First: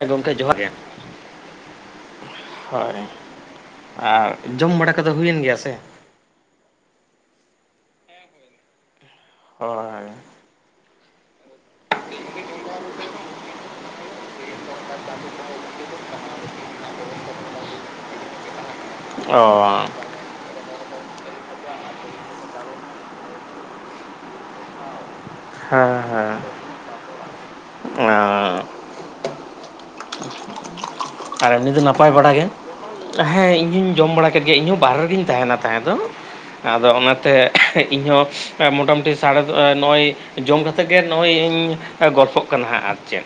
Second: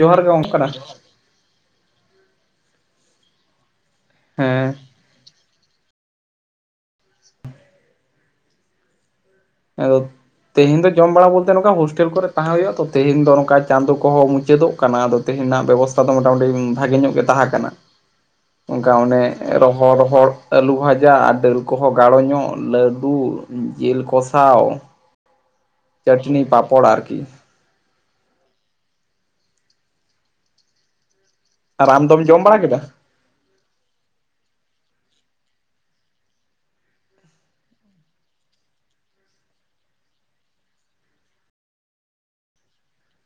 ᱦᱮᱸ ᱜᱚᱝᱠᱮ ᱡᱚᱦᱟᱨ ᱜᱮ, ᱦᱳᱭ᱾ ᱟᱨ ᱦᱮᱸ ᱡᱚᱢ ᱵᱟᱲᱟ ᱠᱚᱫᱚ ᱦᱩᱭᱮᱱ ᱜᱮᱭᱟ ᱥᱮ? ᱦᱳᱭ ᱮᱨᱳᱫ ᱛᱮᱦᱮᱧ ᱫᱚ ᱡᱚᱢ ᱵᱟᱲᱟ ᱵᱚᱞᱛᱮ ᱱᱚᱝᱠᱟ ᱦᱳᱥ ᱴᱮᱞ ᱠᱚᱨᱮ ᱛᱟᱦᱮᱸ ᱦᱩᱭᱩᱜᱼᱟ ᱛᱚ, ᱛᱮᱦᱮᱧ ᱫᱚ ᱱᱚᱝᱠᱟ ᱪᱟᱸᱫᱳ ᱠᱚᱦᱚᱸ ᱢᱩᱪᱟᱹᱫᱚᱜ ᱠᱟᱱᱟ, ᱟᱫᱚ ᱛᱮᱦᱮᱧ ᱱᱟᱜ ᱵᱮᱵᱚᱥᱛᱷᱟ ᱫᱚ ᱢᱚᱴᱟᱢᱩᱴᱤᱢ ᱵᱷᱟᱜᱮ ᱧᱚᱜ ᱜᱮ ᱛᱟᱦᱮᱸ ᱠᱟᱱᱟ, ᱚᱱᱠᱟ ᱚᱱᱮ ᱚ ᱨᱚᱦᱚᱲ ᱨᱚᱦᱚᱲ ᱟᱞᱩ ᱵᱷᱟᱡᱟ ᱟᱨ ᱰᱟᱹᱞ ᱠᱚᱦᱚᱸ ᱜᱟᱲᱚ ᱧᱚᱜ ᱞᱟᱹᱰᱩ ᱡᱤᱞ ᱠᱚᱥᱟᱣ᱾ ᱦᱮᱸ ᱦᱮᱸ, ᱪᱟᱹᱴᱱᱤ ᱯᱟᱯᱚᱲ ᱟᱨᱠᱤ ᱚᱸᱟ ᱟᱨ ᱮᱢᱱᱤ ᱫᱚ ᱟᱢ ᱱᱟᱯᱟᱭ ᱫᱚᱢ ᱡᱚᱢ ᱵᱟᱲᱟᱜᱮ, ᱵᱟᱲᱟ ᱠᱮᱫᱟ ᱦᱮᱸ ᱤᱧ ᱦᱚᱸᱧ ᱡᱚᱢ ᱵᱟᱲᱟ ᱠᱮᱫ ᱜᱮ ᱤᱧᱦᱚᱸ ᱵᱟᱨᱦᱨᱮ ᱨᱮᱜᱮᱧ ᱛᱟᱦᱮᱱᱟ ᱛᱟᱦᱮᱸ ᱫᱚ᱾ ᱟᱫᱚ ᱚᱱᱟᱛᱮ ᱤᱧ ᱦᱚᱸ ᱢᱚᱴᱟᱢᱩᱴᱤ ᱥᱟᱲᱮ ᱫᱚ ᱱᱚᱼᱚᱭ ᱡᱚᱢ ᱠᱟᱛᱮ ᱜᱮ ᱱᱚᱼᱚᱭ ᱤᱧ ᱮ ᱜᱚᱞᱯᱷᱚᱜ ᱠᱟᱱᱟ ᱦᱟᱸᱜ ᱟᱨ ᱪᱮᱫ᱾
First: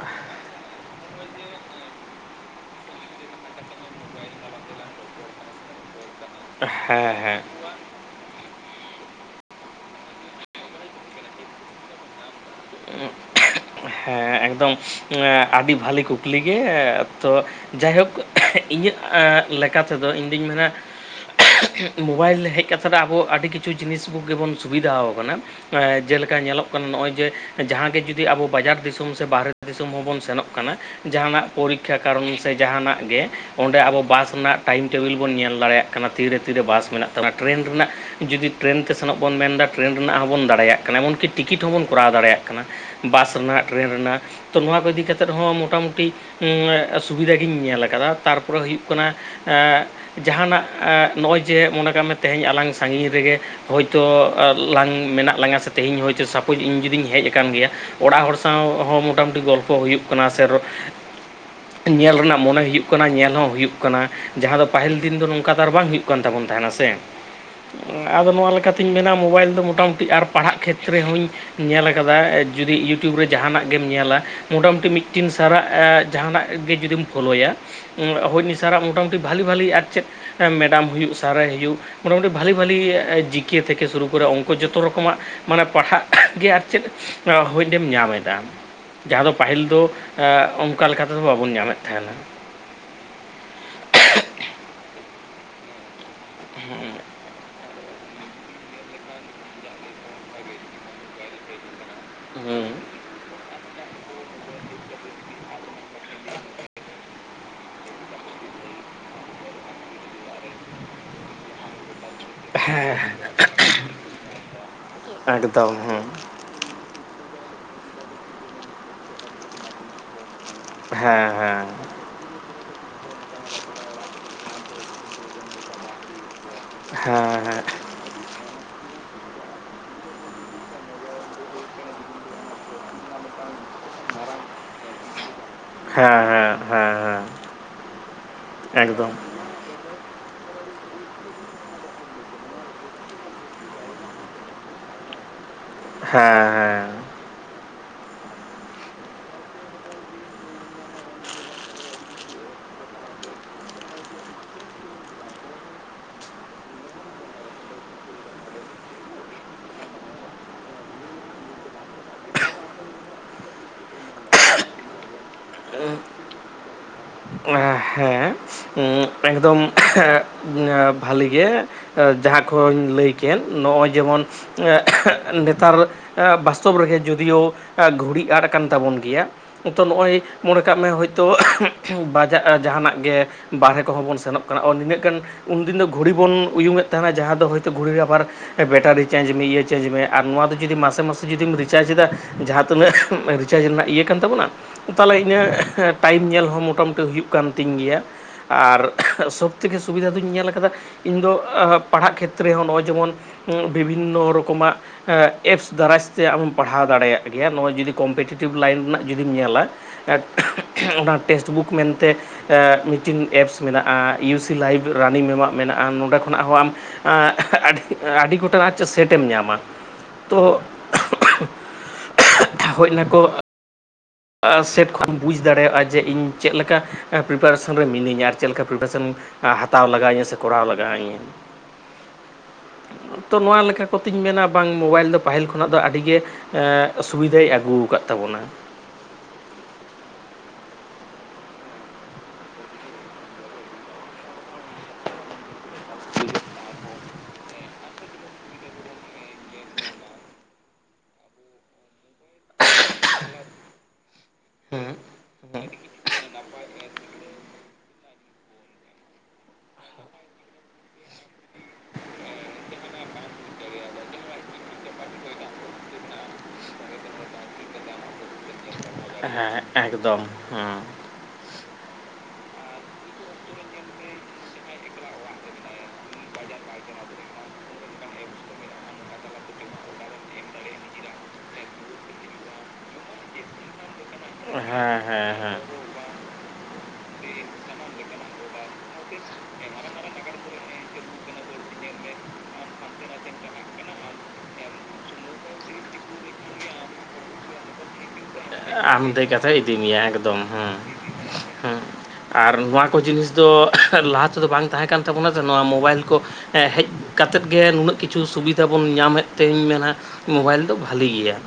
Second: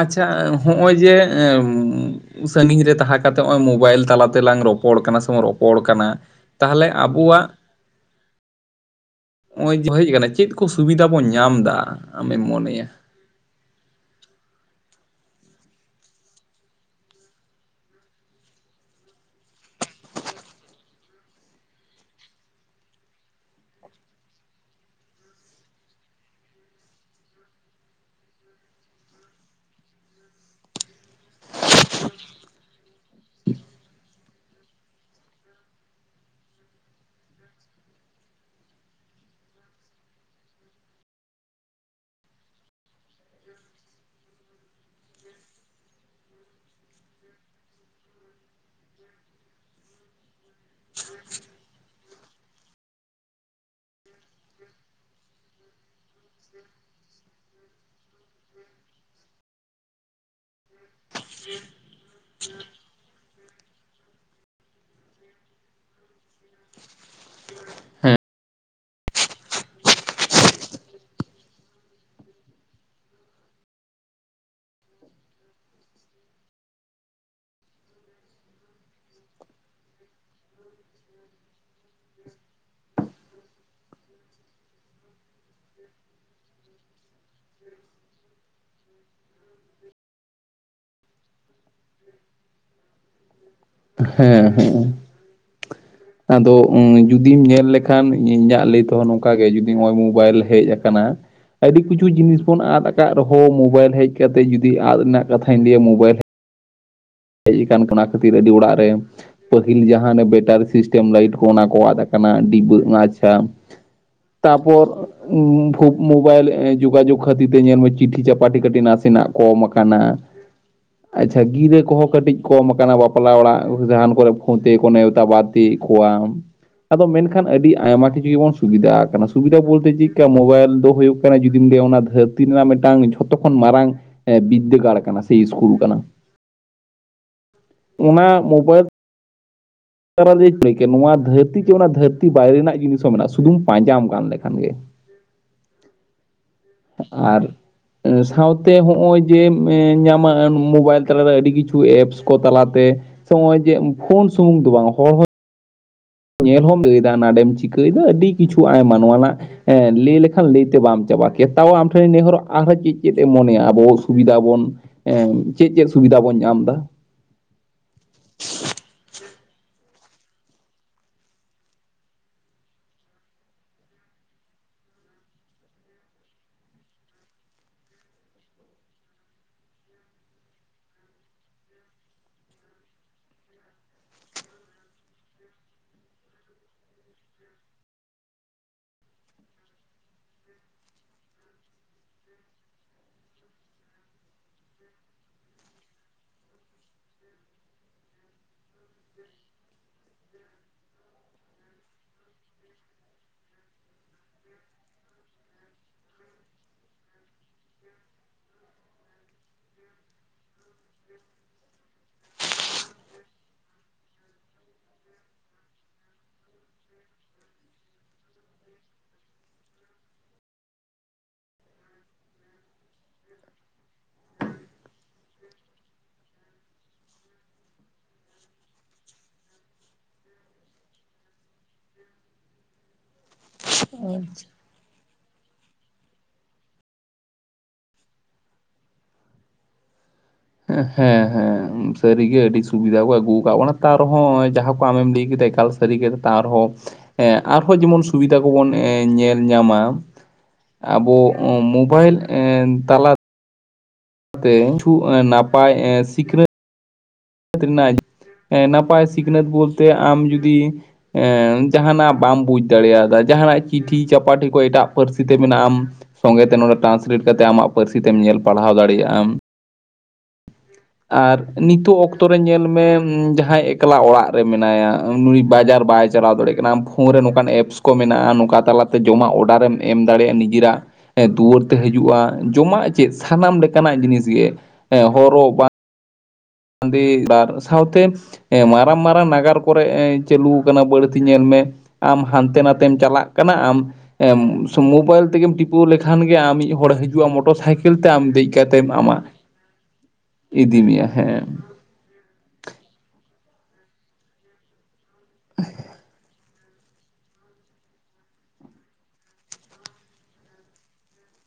ᱟᱪᱪᱷᱟ ᱦᱚᱜᱼᱚᱭ ᱡᱮ ᱮᱢ ᱥᱟᱺᱜᱤᱧ ᱨᱮ ᱛᱟᱦᱮᱸ ᱠᱟᱛᱮᱫ ᱱᱚᱼᱚᱭ ᱢᱳᱵᱟᱭᱤᱞ ᱛᱟᱞᱟᱛᱮᱞᱟᱝ ᱨᱚᱯᱚᱲ ᱠᱟᱱᱟ ᱥᱚᱢᱚ ᱨᱚᱯᱚᱲ ᱠᱟᱱᱟ᱾ ᱛᱟᱦᱚᱞᱮ ᱦᱮᱸ ᱦᱮᱸ ᱟᱵᱚᱣᱟᱜ ᱚᱭ ᱡᱮ ᱦᱮᱡ ᱟᱠᱟᱱᱟ ᱪᱮᱫ ᱠᱚ ᱥᱩᱵᱤᱫᱟ ᱵᱚᱱ ᱧᱟᱢ ᱫᱟ ᱟᱢᱮᱢ ᱢᱚᱱᱮᱭᱟ? ᱦᱮᱸᱻ ᱮᱠᱫᱚᱢ ᱮᱸ ᱟᱹᱰᱤ ᱵᱷᱟᱹᱞᱤ ᱠᱩᱠᱞᱤ ᱜᱮ ᱛᱚ ᱡᱟᱭᱦᱳᱠ ᱤᱧᱟᱹᱜ ᱮᱸ ᱞᱮᱠᱟ ᱛᱮᱫᱚ ᱤᱧᱫᱩᱧ ᱢᱮᱱᱟ ᱢᱳᱵᱟᱭᱤᱞ ᱦᱮᱡ ᱠᱟᱛᱮ ᱫᱚ ᱟᱵᱚ ᱟᱹᱰᱤ ᱠᱤᱪᱷᱩ ᱡᱤᱱᱤᱥ ᱠᱚ ᱜᱮ ᱵᱚᱱ ᱥᱩᱵᱤᱫᱟᱣ ᱟᱠᱟᱱᱟ᱾ ᱡᱮᱞᱮᱠᱟ ᱧᱮᱞᱚᱜ ᱠᱟᱱᱟ ᱱᱚᱜᱼᱚᱭ ᱡᱮ ᱡᱟᱦᱟᱸ ᱜᱮ ᱡᱩᱫᱤ ᱟᱵᱚ ᱵᱟᱡᱟᱨ ᱫᱤᱥᱚᱢ ᱥᱮ ᱵᱟᱦᱨᱮ ᱫᱤᱥᱚᱢ ᱦᱚᱸ ᱵᱚᱱ ᱥᱮᱱᱚᱜ ᱠᱟᱱᱟ, ᱡᱟᱦᱟᱸᱱᱟᱜ ᱯᱚᱨᱤᱠᱷᱟ ᱠᱟᱨᱚᱱ ᱥᱮ ᱡᱟᱦᱟᱸᱱᱟᱜ ᱜᱮ, ᱚᱸᱰᱮ ᱟᱵᱚ ᱵᱟᱥ ᱨᱮᱱᱟᱜ ᱴᱟᱭᱤᱢ ᱴᱮᱵᱤᱞ ᱵᱚᱱ ᱧᱮᱞ ᱫᱟᱲᱮᱭᱟᱜ ᱠᱟᱱᱟ᱾ ᱛᱤᱨᱮ ᱛᱤᱨᱮ ᱵᱟᱥ ᱢᱮᱱᱟᱜ ᱛᱟᱵᱚᱱᱟ ᱴᱨᱮᱱ ᱨᱮᱱᱟᱜ ᱡᱩᱫᱤ ᱴᱨᱮᱱ ᱛᱮ ᱥᱮᱱᱚᱜ ᱵᱚᱱ ᱢᱮᱱᱫᱟ ᱴᱨᱮᱱ ᱨᱮᱱᱟᱜ ᱦᱚᱸ ᱵᱚᱱ ᱫᱟᱲᱮᱭᱟᱜ ᱠᱟᱱᱟ ᱮᱢᱚᱱᱠᱤ ᱴᱤᱠᱤᱴ ᱦᱚᱸ ᱵᱚᱱ ᱠᱚᱨᱟᱣ ᱫᱟᱲᱮᱭᱟᱜ ᱠᱟᱱᱟ᱾ ᱵᱟᱥ ᱨᱮᱱᱟᱜ, ᱴᱨᱮᱱ ᱨᱮᱱᱟᱜ᱾ ᱛᱚ ᱱᱚᱣᱟ ᱠᱚ ᱤᱫᱤ ᱠᱟᱛᱮᱜ ᱦᱚᱸ ᱢᱚᱴᱟ ᱢᱩᱴᱤ [unintelligible] ᱥᱩᱵᱤᱫᱷᱟ ᱜᱤᱧ ᱧᱮᱞ ᱟᱠᱟᱫᱟ ᱛᱟᱨᱯᱚᱨᱮ ᱦᱩᱭᱩᱜ ᱠᱟᱱᱟ ᱮᱸ ᱡᱟᱦᱟᱸᱱᱟᱜ ᱱᱚᱜᱼᱚᱭ ᱡᱮ ᱢᱚᱱᱮ ᱠᱟᱜ ᱢᱮ ᱛᱮᱦᱮᱧ ᱟᱞᱟᱝ ᱥᱟᱺᱜᱤᱧ ᱨᱮᱜᱮ ᱦᱚᱭᱛᱚ ᱞᱟᱝ ᱢᱮᱱᱟᱜ ᱞᱟᱝᱟ ᱥᱮ ᱛᱮᱦᱤᱧ ᱦᱚᱭᱛᱳ ᱥᱟᱯᱳᱡᱽ ᱤᱧ ᱡᱩᱫᱤᱧ ᱦᱮᱡ ᱟᱠᱟᱱ ᱜᱮᱭᱟ, ᱚᱲᱟᱜ ᱦᱚᱲ ᱥᱟᱶ ᱦᱚᱸ ᱢᱚᱴᱟ ᱢᱩᱴᱤ ᱜᱚᱞᱯᱷᱚ ᱦᱩᱭᱩᱜ ᱠᱟᱱᱟ ᱥᱮ ᱦᱮ [inaudible] ᱧᱮᱞ ᱨᱮᱱᱟᱜ ᱢᱚᱱᱮ ᱦᱩᱭᱩᱜ ᱠᱟᱱᱟ, ᱧᱮᱞ ᱦᱚᱸ ᱦᱩᱭᱩᱜ ᱠᱟᱱᱟ᱾ ᱡᱟᱦᱟᱸ ᱫᱚ ᱯᱟᱹᱦᱤᱞ ᱫᱤᱱ ᱫᱚ ᱱᱚᱝᱠᱟ ᱫᱚ ᱟᱨ ᱵᱟᱝ ᱦᱩᱭᱩᱜ ᱠᱟᱱ ᱛᱟᱵᱚᱱ ᱛᱟᱦᱮᱸᱱᱟ ᱥᱮ᱾ ᱟᱫᱚ ᱱᱚᱣᱟ ᱞᱮᱠᱟᱛᱤᱧ ᱢᱮᱱᱟ ᱢᱳᱵᱟᱭᱤᱞ ᱫᱚ ᱢᱳᱴᱟ ᱢᱩᱴᱤ ᱟᱨ ᱯᱟᱲᱦᱟᱜ ᱠᱷᱮᱛᱨᱮ ᱦᱚᱸᱧ ᱧᱮᱞ ᱟᱠᱟᱫᱟ ᱡᱩᱫᱤ ᱤᱭᱩᱴᱩᱵᱽ ᱨᱮ ᱡᱟᱦᱟᱸᱱᱟᱜ ᱜᱮ ᱧᱮᱞᱟ ᱢᱚᱴᱟ ᱢᱩᱴᱤ ᱢᱤᱫᱴᱤᱱ ᱥᱟᱨᱟᱜ ᱡᱟᱦᱟᱸᱱᱟᱜ ᱜᱮ ᱡᱩᱫᱤᱢ ᱯᱷᱳᱞᱳᱭᱟ, ᱦᱳᱭ ᱩᱱᱤ ᱥᱟᱨᱟᱜ ᱢᱳᱴᱟᱢᱩᱴᱤ ᱵᱷᱟᱞᱤ ᱵᱟᱹᱞᱤ ᱟᱨ ᱪᱮᱫ ᱢᱮᱰᱟᱢ ᱦᱩᱭᱩᱜ, ᱥᱟᱨᱮ ᱦᱩᱭᱩᱜ, ᱢᱳᱴᱟ ᱢᱩᱴᱤ ᱵᱷᱟᱞᱤ ᱵᱷᱟᱞᱤ ᱜᱮ ᱡᱤ. ᱠᱮ. ‌ᱛᱷᱮᱠᱮ ᱥᱩᱨᱩ ᱠᱚᱨᱮ ᱚᱱᱠᱚ ᱡᱚᱛᱚ ᱨᱚᱠᱚᱢᱟᱜ ᱢᱟᱱᱮ ᱯᱟᱲᱦᱟᱜ ᱜᱮ ᱟᱨ ᱪᱮᱫ, [unintelligible] ᱧᱟᱢ ᱮᱫᱟᱢ᱾ ᱡᱟᱦᱟᱸ ᱫᱚ ᱯᱟᱹᱦᱤᱞ ᱫᱚ ᱮᱸ ᱚᱝᱠᱟ ᱞᱮᱠᱟ ᱛᱮᱫᱚ ᱵᱟᱵᱚᱱ ᱧᱟᱢᱮᱫ ᱛᱟᱦᱮᱸᱱᱟ ᱾ ᱦᱮᱸ ᱦᱮᱸᱜ-ᱮᱸ ᱾ ᱟᱫᱚ ᱡᱩᱫᱤᱢ ᱧᱮᱞ ᱞᱮ ᱠᱷᱟᱱ ᱤᱧᱟᱹᱜ ᱞᱟᱹᱭ ᱛᱮᱦᱚᱸ ᱱᱚᱝᱠᱟ ᱜᱮ ᱡᱩᱫᱤ ᱱᱚᱜᱼᱚᱭ ᱢᱳᱵᱟᱭᱤᱞ ᱦᱮᱡ ᱟᱠᱟᱱᱟ, ᱟᱹᱰᱤ ᱠᱤᱪᱷᱩ ᱡᱤᱱᱤᱥ ᱵᱚᱱ ᱟᱫ ᱟᱠᱟᱫ ᱨᱮᱦᱚᱸ ᱢᱳᱵᱟᱭᱤᱞ ᱦᱮᱡ ᱠᱟᱛᱮ ᱡᱩᱫᱤ ᱟᱫ ᱨᱮᱱᱟᱜ ᱠᱟᱛᱷᱟᱧ ᱞᱟᱹᱭᱟ ᱢᱳᱵᱟᱭᱤᱞ ᱦᱮ ᱦᱮᱡ ᱟᱠᱟᱱ ᱚᱱᱟ ᱠᱷᱟᱹᱛᱤᱨ ᱟᱹᱰᱤ ᱚᱲᱟᱜ ᱨᱮ ᱯᱟᱹᱦᱤᱞ ᱡᱟᱦᱟᱸ ᱚᱱᱮ ᱵᱮᱴᱟᱨᱤ ᱥᱤᱥᱴᱮᱢ ᱞᱟᱭᱤᱴ ᱠᱚ ᱚᱱᱟ ᱠᱚ ᱟᱫ ᱟ ᱠᱟᱱᱟ, ᱰᱤᱵᱟᱹ ᱦᱮᱸ ᱚᱱᱟ ᱟᱪᱪᱷᱟ, ᱛᱟᱯᱚᱨ ᱦᱮᱸ ᱮᱠᱫᱚᱢ ᱯᱷᱳ ᱦᱮᱸ ᱢᱳᱵᱟᱭᱤᱞ ᱡᱳᱜᱟ-ᱡᱳᱜ, ᱠᱷᱟᱹᱛᱤᱨ ᱛᱮ ᱧᱮᱞ ᱢᱮ ᱪᱤᱴᱷᱤ ᱪᱟᱯᱟᱴᱤ ᱠᱟᱹᱴᱤᱡ ᱱᱟᱥᱮᱱᱟᱜ ᱠᱚᱢ ᱟᱠᱟᱱᱟ, ᱦᱮᱸ ᱟᱪᱪᱷᱟ ᱦᱮᱸ ᱜᱤᱨᱟᱹ ᱠᱚᱦᱚᱸ ᱠᱟᱹᱴᱤᱡ ᱠᱚᱢ ᱟᱠᱟᱱᱟ ᱵᱟᱯᱞᱟ ᱚᱲᱟᱜ ᱡᱟᱦᱟᱸᱱ ᱠᱚᱨᱮ ᱯᱷᱳᱱ ᱛᱮᱜᱮ ᱠᱚ ᱱᱮᱣᱛᱟ ᱵᱟᱨᱛᱤᱭᱮᱜ ᱠᱚᱣᱟᱢ, ᱟᱫᱚ ᱦᱮᱸ ᱢᱮᱱᱠᱷᱟᱱ ᱦᱮᱸ ᱟᱹᱰᱤ ᱟᱭᱢᱟ ᱠᱤᱪᱷᱩ ᱜᱮ ᱵᱚᱱ ᱥᱩᱵᱤᱫᱟ ᱟᱠᱟᱱᱟ᱾ ᱥᱩᱵᱤᱫᱷᱟ ᱵᱚᱞᱛᱮ ᱪᱮᱫᱠᱟ ᱢᱳᱵᱟᱭᱤᱞ ᱫᱚ ᱦᱩᱭᱩᱜ ᱠᱟᱱᱟ ᱡᱩᱫᱤᱢ ᱞᱟᱹᱭᱟ ᱚᱱᱟ ᱫᱷᱟᱹᱨᱛᱤ ᱨᱮᱱᱟᱜ ᱢᱤᱫᱴᱟᱝ ᱡᱷᱚᱛᱚ ᱠᱷᱚᱱ ᱢᱟᱨᱟᱝ ᱮᱸ ᱵᱤᱫᱽᱫᱟᱹᱜᱟᱲ ᱠᱟᱱᱟ ᱥᱮ ᱤᱥᱠᱩᱞ ᱠᱟᱱᱟ᱾ [unintelligible] ᱦᱮᱸ ᱦᱮᱸ᱾ ᱚᱱᱟ ᱢᱳᱵᱟᱭᱤᱞ [inaudible] ᱱᱚᱣᱟ ᱫᱷᱟᱹᱨᱛᱤ ᱪᱮᱜ ᱚᱱᱟ ᱫᱷᱟᱹᱨᱛᱤ ᱵᱟᱭᱨᱮ ᱨᱮᱱᱟᱜ ᱡᱤᱱᱤᱥ ᱦᱚᱸ ᱢᱮᱱᱟᱜᱼᱟ ᱥᱩᱫᱩᱢ ᱯᱟᱸᱡᱟᱢ ᱜᱟᱱ ᱞᱮᱠᱷᱟᱱ ᱜᱮ᱾ ᱦᱮᱸ ᱦᱮᱸ᱾ ᱟᱨ ᱥᱟᱶᱛᱮ ᱦᱚᱸᱜᱼᱚᱭ ᱡᱮᱢ ᱧᱟᱢᱟ ᱢᱳᱵᱟᱭᱤᱞ ᱛᱟᱞᱟᱛᱮ ᱟᱹᱰᱤ ᱠᱤᱪᱷᱩ ᱮᱯᱥ ᱠᱚ ᱛᱟᱞᱟᱛᱮ, ᱥᱚᱢᱚᱭ ᱡᱮᱢ ᱯᱷᱳᱱ ᱥᱩᱢᱩᱝ ᱫᱚ ᱵᱟᱝ ᱦᱚᱲ ᱦᱚᱸ ᱧᱮᱞ ᱦᱚᱸᱢ ᱞᱟᱹᱭᱫᱟ ᱱᱟᱰᱮᱢ ᱪᱤᱠᱟᱹᱭᱮᱫᱟ ᱟᱹᱰᱤ ᱠᱤᱪᱷᱩ ᱟᱭᱢᱟ ᱱᱚᱣᱟ ᱨᱮᱱᱟᱜ ᱦᱮᱸ ᱞᱟᱹᱭ ᱞᱮᱠᱷᱟᱱ ᱞᱟᱹᱭᱛᱮ ᱵᱟᱢ ᱪᱟᱵᱟ ᱠᱮᱭᱟ, ᱛᱟᱣ ᱟᱢ ᱴᱷᱮᱱᱤᱧ ᱱᱮᱦᱚᱨᱚᱜ ᱟᱨᱦᱚᱸ ᱪᱮᱫ ᱪᱮᱫ ᱮᱢ ᱢᱚᱱᱮᱭᱟ ᱟᱵᱚ ᱥᱩᱵᱤᱫᱷᱟ ᱵᱚᱱ ᱦᱮᱸ ᱪᱮᱫ ᱪᱮᱫ ᱥᱩᱵᱤᱫᱷᱟ ᱵᱚᱱ ᱧᱟᱢᱫᱟ᱾ ᱦᱮᱸ ᱮᱠᱫᱚᱢ ᱵᱷᱟᱞᱤ ᱜᱮ ᱡᱟᱦᱟᱸ ᱠᱚᱧ ᱞᱟᱹᱭ ᱠᱮᱫ ᱱᱚᱜᱼᱚᱭ ᱡᱮᱢᱚᱱ ᱱᱮᱛᱟᱨ ᱵᱟᱥᱛᱚᱵ ᱨᱮᱜᱮ ᱡᱳᱫᱤᱭᱳ ᱜᱷᱩᱲᱤ ᱟᱫ ᱠᱟᱱ ᱛᱟᱵᱚᱱ ᱜᱮᱭᱟ ᱛᱚ ᱱᱚᱜᱼᱚᱭ ᱢᱚᱱᱮ ᱠᱟᱜ ᱢᱮ ᱦᱳᱭᱛᱳ ᱵᱟᱡᱟᱜ ᱡᱟᱦᱟᱱᱟᱜ ᱜᱮ ᱵᱟᱨᱦᱮ ᱠᱚᱦᱚᱸ ᱵᱚᱱ ᱥᱮᱱᱚᱜ ᱠᱟᱱᱟ ᱱᱤᱱᱟᱹᱜ ᱜᱟᱱ ᱩᱱᱫᱤᱱ ᱫᱚ ᱜᱷᱩᱲᱤ ᱵᱚᱱ ᱩᱭᱩᱝᱮᱫ ᱛᱟᱦᱮᱱᱟ ᱡᱟᱦᱟᱸ ᱫᱚ ᱦᱚᱭᱛᱳ ᱜᱷᱩᱲᱤ ᱨᱮ ᱟᱵᱟᱨ ᱵᱮᱴᱟᱨᱤ ᱪᱮᱧᱡ ᱢᱮ ᱤᱭᱟᱹ ᱪᱮᱧᱡ ᱢᱮ ᱟᱨ ᱱᱚᱣᱟ ᱫᱚ ᱡᱩᱤ ᱢᱟᱥᱮ ᱢᱟᱥᱮ ᱡᱩᱫᱤᱢ ᱨᱤᱪᱟᱨᱡᱽ ᱮᱟ ᱡᱟᱦᱟᱸ ᱛᱤᱱᱟᱹᱜ ᱪᱟᱨᱡᱽ ᱨᱮᱱᱟᱜ ᱤᱭᱟᱹ ᱠᱟᱱ ᱛᱟᱵᱚᱱᱟ ᱛᱟᱦᱚᱞᱮ ᱤᱧᱟᱹᱜ ᱴᱟᱭᱤᱢ ᱧᱮᱞ ᱦᱚᱸ ᱢᱚᱴᱟ ᱢᱩᱴᱤ ᱦᱩᱭᱩᱜ ᱠᱟᱱ ᱛᱤᱧ ᱜᱮᱭᱟ ᱟᱨ ᱥᱚᱵ ᱛᱷᱮᱠᱮ ᱥᱩᱵᱤᱫᱷᱟ ᱫᱩᱧ ᱧᱮᱞ ᱠᱟᱫᱟ ᱤᱧ ᱫᱚ ᱯᱟᱲᱦᱟᱜ ᱠᱷᱮᱛᱨᱮ ᱦᱚᱸ ᱱᱚᱜᱼᱚᱭ ᱡᱮᱢᱚᱱ ᱵᱤᱵᱷᱤᱱ ᱨᱚᱠᱚᱢᱟᱜ ᱮᱯᱥ ᱫᱟᱨᱟᱭ ᱛᱮ ᱟᱢᱮᱢ ᱯᱟᱲᱦᱟᱣ ᱫᱟᱲᱮᱭᱟᱜ ᱜᱮᱭᱟ ᱱᱚᱜᱼᱚᱭ ᱡᱩᱫᱤ ᱠᱚᱢᱯᱤᱴᱤᱴᱤᱵᱷ ᱞᱟᱭᱤᱱ ᱨᱮᱱᱟᱜ ᱡᱩᱫᱤᱢ ᱧᱮᱞᱟ ᱚᱱᱟ ᱴᱮᱠᱥᱴ ᱵᱩᱠ ᱢᱮᱱᱛᱮ ᱢᱤᱫᱴᱤᱱ ᱮᱯᱥ ᱢᱮᱱᱟᱜᱼᱟ ᱤᱭᱩ ᱥᱤ ᱞᱟᱭᱤᱵᱷ ᱨᱟᱱᱤᱝ ᱮᱢᱟᱜ ᱢᱮᱱᱟᱜᱼᱟ ᱱᱚᱸᱰᱮ ᱠᱷᱚᱱᱟᱜ ᱦᱚᱸ ᱟᱢ ᱟᱹᱰᱤ ᱜᱚᱴᱟᱝ ᱟᱜ ᱪᱚᱝ ᱥᱮᱴ ᱮᱢ ᱧᱟᱢᱟ ᱛᱚ ᱦᱚᱭᱱᱟ ᱠᱚ ᱥᱮᱴ ᱠᱷᱚᱱᱟᱜ ᱵᱩᱡᱽ ᱫᱟᱲᱮᱭᱟᱜᱼᱟ ᱡᱮ ᱤᱧ ᱪᱮᱫ ᱞᱮᱠᱟ ᱯᱨᱤᱯᱟᱨᱮᱥᱚᱱ ᱨᱮ ᱢᱤᱱᱟᱹᱧᱟ ᱟᱨ ᱪᱮᱫ ᱞᱮᱠᱟ ᱯᱨᱤᱯᱟᱨᱮᱥᱚᱱ ᱦᱟᱛᱟᱣ ᱞᱟᱜᱟᱣ ᱤᱧᱟᱹ ᱥᱮ ᱠᱚᱨᱟᱣ ᱞᱟᱜᱟᱣ ᱤᱧᱟᱹ [inaudible] ᱛᱚ ᱱᱚᱣᱟ ᱞᱮᱠᱟ ᱠᱚᱛᱮᱧ ᱢᱮᱱᱟ ᱵᱟᱝ ᱢᱳᱵᱟᱭᱤᱞ ᱫᱚ ᱯᱟᱦᱤᱞ ᱠᱷᱚᱱᱟᱜ ᱫᱚ ᱟᱹᱰᱤ ᱜᱮ ᱥᱩᱵᱤᱫᱷᱟᱭ ᱟᱹᱜᱩ ᱟᱠᱟᱫ ᱛᱟᱵᱚᱱᱟ᱾ ᱦᱮᱸ ᱦᱮᱸᱥᱟᱹᱨᱤᱜᱮ ᱟᱹᱰᱤ ᱥᱩᱵᱤᱫᱷᱟ ᱠᱚ ᱟᱹᱜᱩ ᱟᱠᱟᱫ ᱵᱚᱱᱟ ᱛᱟᱣ ᱨᱮᱦᱚᱸ ᱡᱟᱦᱟᱸ ᱠᱚ ᱟᱢᱮᱢ ᱞᱟᱹᱭ ᱠᱮᱫᱟ ᱮᱠᱟᱞ ᱥᱟᱨᱤ ᱥᱟᱹᱨᱤ ᱜᱮ ᱛᱟᱣᱨᱮᱦᱚᱸ ᱟᱨ ᱦᱚᱸ ᱟᱨᱦᱚᱸ ᱡᱮᱢᱚᱱ ᱥᱩᱵᱤᱫᱷᱟ ᱠᱚᱵᱚᱱ ᱧᱮᱞ ᱧᱟᱢᱟ ᱟᱵᱚ ᱢᱳᱵᱟᱭᱤᱞ ᱛᱟᱞᱟᱛᱮ ᱛᱮ ᱠᱤᱪᱷᱩ ᱱᱟᱯᱟᱭ ᱥᱤᱠᱷᱚᱱᱟᱹᱛ [unintelligible] ᱛᱤᱱᱟᱜ ᱱᱟᱯᱟᱭ ᱥᱤᱠᱷᱱᱟᱹᱛ ᱵᱚᱞᱛᱮ ᱟᱢ ᱡᱩᱫᱤ ᱡᱟᱦᱟᱱᱟᱜ ᱵᱟᱢ ᱵᱩᱡᱽ ᱫᱟᱲᱮᱭᱟᱫᱟ ᱡᱟᱦᱟᱱᱟᱜ ᱪᱤᱴᱷᱤ ᱪᱟᱯᱟᱴᱷᱤ ᱠᱚ ᱮᱴᱟᱜ ᱯᱟᱹᱨᱥᱤ ᱛᱮ ᱢᱮᱱᱟᱜᱼᱟ ᱟᱢ ᱥᱚᱸᱜᱮᱛᱮ ᱱᱚᱰᱮ ᱴᱨᱟᱱᱥᱞᱮᱴ ᱠᱟᱛᱮᱫ ᱟᱢᱟᱜ ᱯᱟᱹᱨᱥᱤ ᱛᱮᱢ ᱧᱮᱞ ᱯᱟᱲᱦᱟᱣ ᱫᱟᱲᱮᱭᱟᱜᱼᱟᱢ। ᱦᱮᱸ ᱮᱠᱫᱚᱢ ᱦᱮᱸ। ᱟᱨ ᱱᱤᱛᱚᱜ ᱚᱠᱛᱚ ᱚᱠᱛᱚ ᱨᱮ ᱧᱮᱞ ᱢᱮ ᱡᱟᱦᱟᱸᱭ ᱮᱠᱞᱟ ᱚᱲᱟᱜ ᱨᱮ ᱢᱮᱱᱟᱭᱟ ᱩᱱᱤ ᱵᱟᱡᱟᱨ ᱵᱟᱭ ᱪᱟᱞᱟᱣ ᱫᱟᱲᱮᱭᱟᱜ ᱠᱟᱱᱟ ᱟᱢ ᱯᱷᱳᱱ ᱨᱮ ᱱᱚᱝᱠᱟᱱ ᱮᱯᱥ ᱠᱚ ᱢᱮᱱᱟᱜᱼᱟ ᱱᱚᱝᱠᱟ ᱛᱟᱞᱟᱛᱮ ᱡᱚᱢᱟᱜ ᱚᱰᱟᱨᱮᱢ ᱮᱢ ᱫᱟᱲᱮᱭᱟᱜᱼᱟ ᱱᱤᱡᱮᱨᱟᱜ ᱫᱩᱣᱟᱹᱨ ᱛᱮ ᱦᱤᱡᱩᱜᱼᱟ ᱡᱚᱢᱟᱜ ᱪᱮᱫ ᱥᱟᱱᱟᱢ ᱞᱮᱠᱟᱱᱟᱜ ᱡᱤᱱᱤᱥ ᱜᱮ ᱦᱮᱸ ᱦᱮᱸ ᱦᱮᱸ ᱦᱚᱨᱚᱜ ᱦᱮᱸ ᱵᱟᱫ ᱟᱰᱤ ᱵᱟᱨ ᱥᱟᱶᱛᱮ ᱦᱮᱸ ᱢᱟᱨᱟᱝ ᱢᱟᱨᱟᱝ ᱱᱟᱜᱟᱨ ᱠᱚᱨᱮᱜ ᱪᱟᱹᱞᱩ ᱠᱟᱱᱟ ᱵᱟᱹᱲᱛᱤ ᱧᱮᱞ ᱢᱮ ᱟᱢ ᱦᱟᱱᱛᱮ ᱱᱟᱛᱮᱢ ᱪᱟᱞᱟᱜ ᱠᱟᱱᱟ ᱟᱢ ᱢᱳᱵᱟᱭᱤᱞ ᱛᱮᱜᱮᱢ ᱴᱤᱯᱟᱹᱣ ᱞᱮᱠᱷᱟᱱ ᱜᱮ ᱟᱢ ᱢᱤᱫ ᱦᱚᱲᱮ ᱦᱤᱡᱩᱜᱼᱟᱢ ᱢᱚᱴᱚᱨ ᱥᱟᱭᱠᱮᱞ ᱛᱮ ᱟᱢ ᱫᱮᱡ ᱠᱟᱛᱮᱢ ᱟᱢ ᱟᱢᱟᱜ ᱫᱮᱡ ᱠᱟᱛᱮᱭ ᱤᱫᱤ ᱢᱮᱭᱟ ᱮᱠᱫᱚᱢ ᱦᱮᱸ। ᱤᱫᱤ ᱢᱮᱭᱟ ᱦᱮᱸ ᱟᱨ ᱱᱚᱣᱟ ᱠᱚ ᱡᱤᱱᱤᱥ ᱫᱚ ᱞᱟᱦᱟ ᱛᱮᱫᱚ ᱵᱟᱝ ᱛᱟᱦᱮᱸ ᱠᱟᱱ ᱛᱟᱵᱚᱱᱟ ᱥᱮ ᱱᱚᱣᱟ ᱢᱳᱵᱟᱭᱤᱞ ᱠᱚ ᱦᱮᱡ ᱠᱟᱛᱮᱫ ᱱᱩᱱᱟᱹᱜ ᱠᱤᱪᱷᱩ ᱥᱩᱵᱤᱫᱷᱟ ᱵᱚᱱ ᱧᱟᱢᱮᱫ ᱛᱮᱧ ᱢᱮᱱᱟ ᱢᱳᱵᱟᱭᱤᱞ ᱫᱚ ᱵᱷᱟᱹᱞᱤ ᱜᱮᱭᱟ।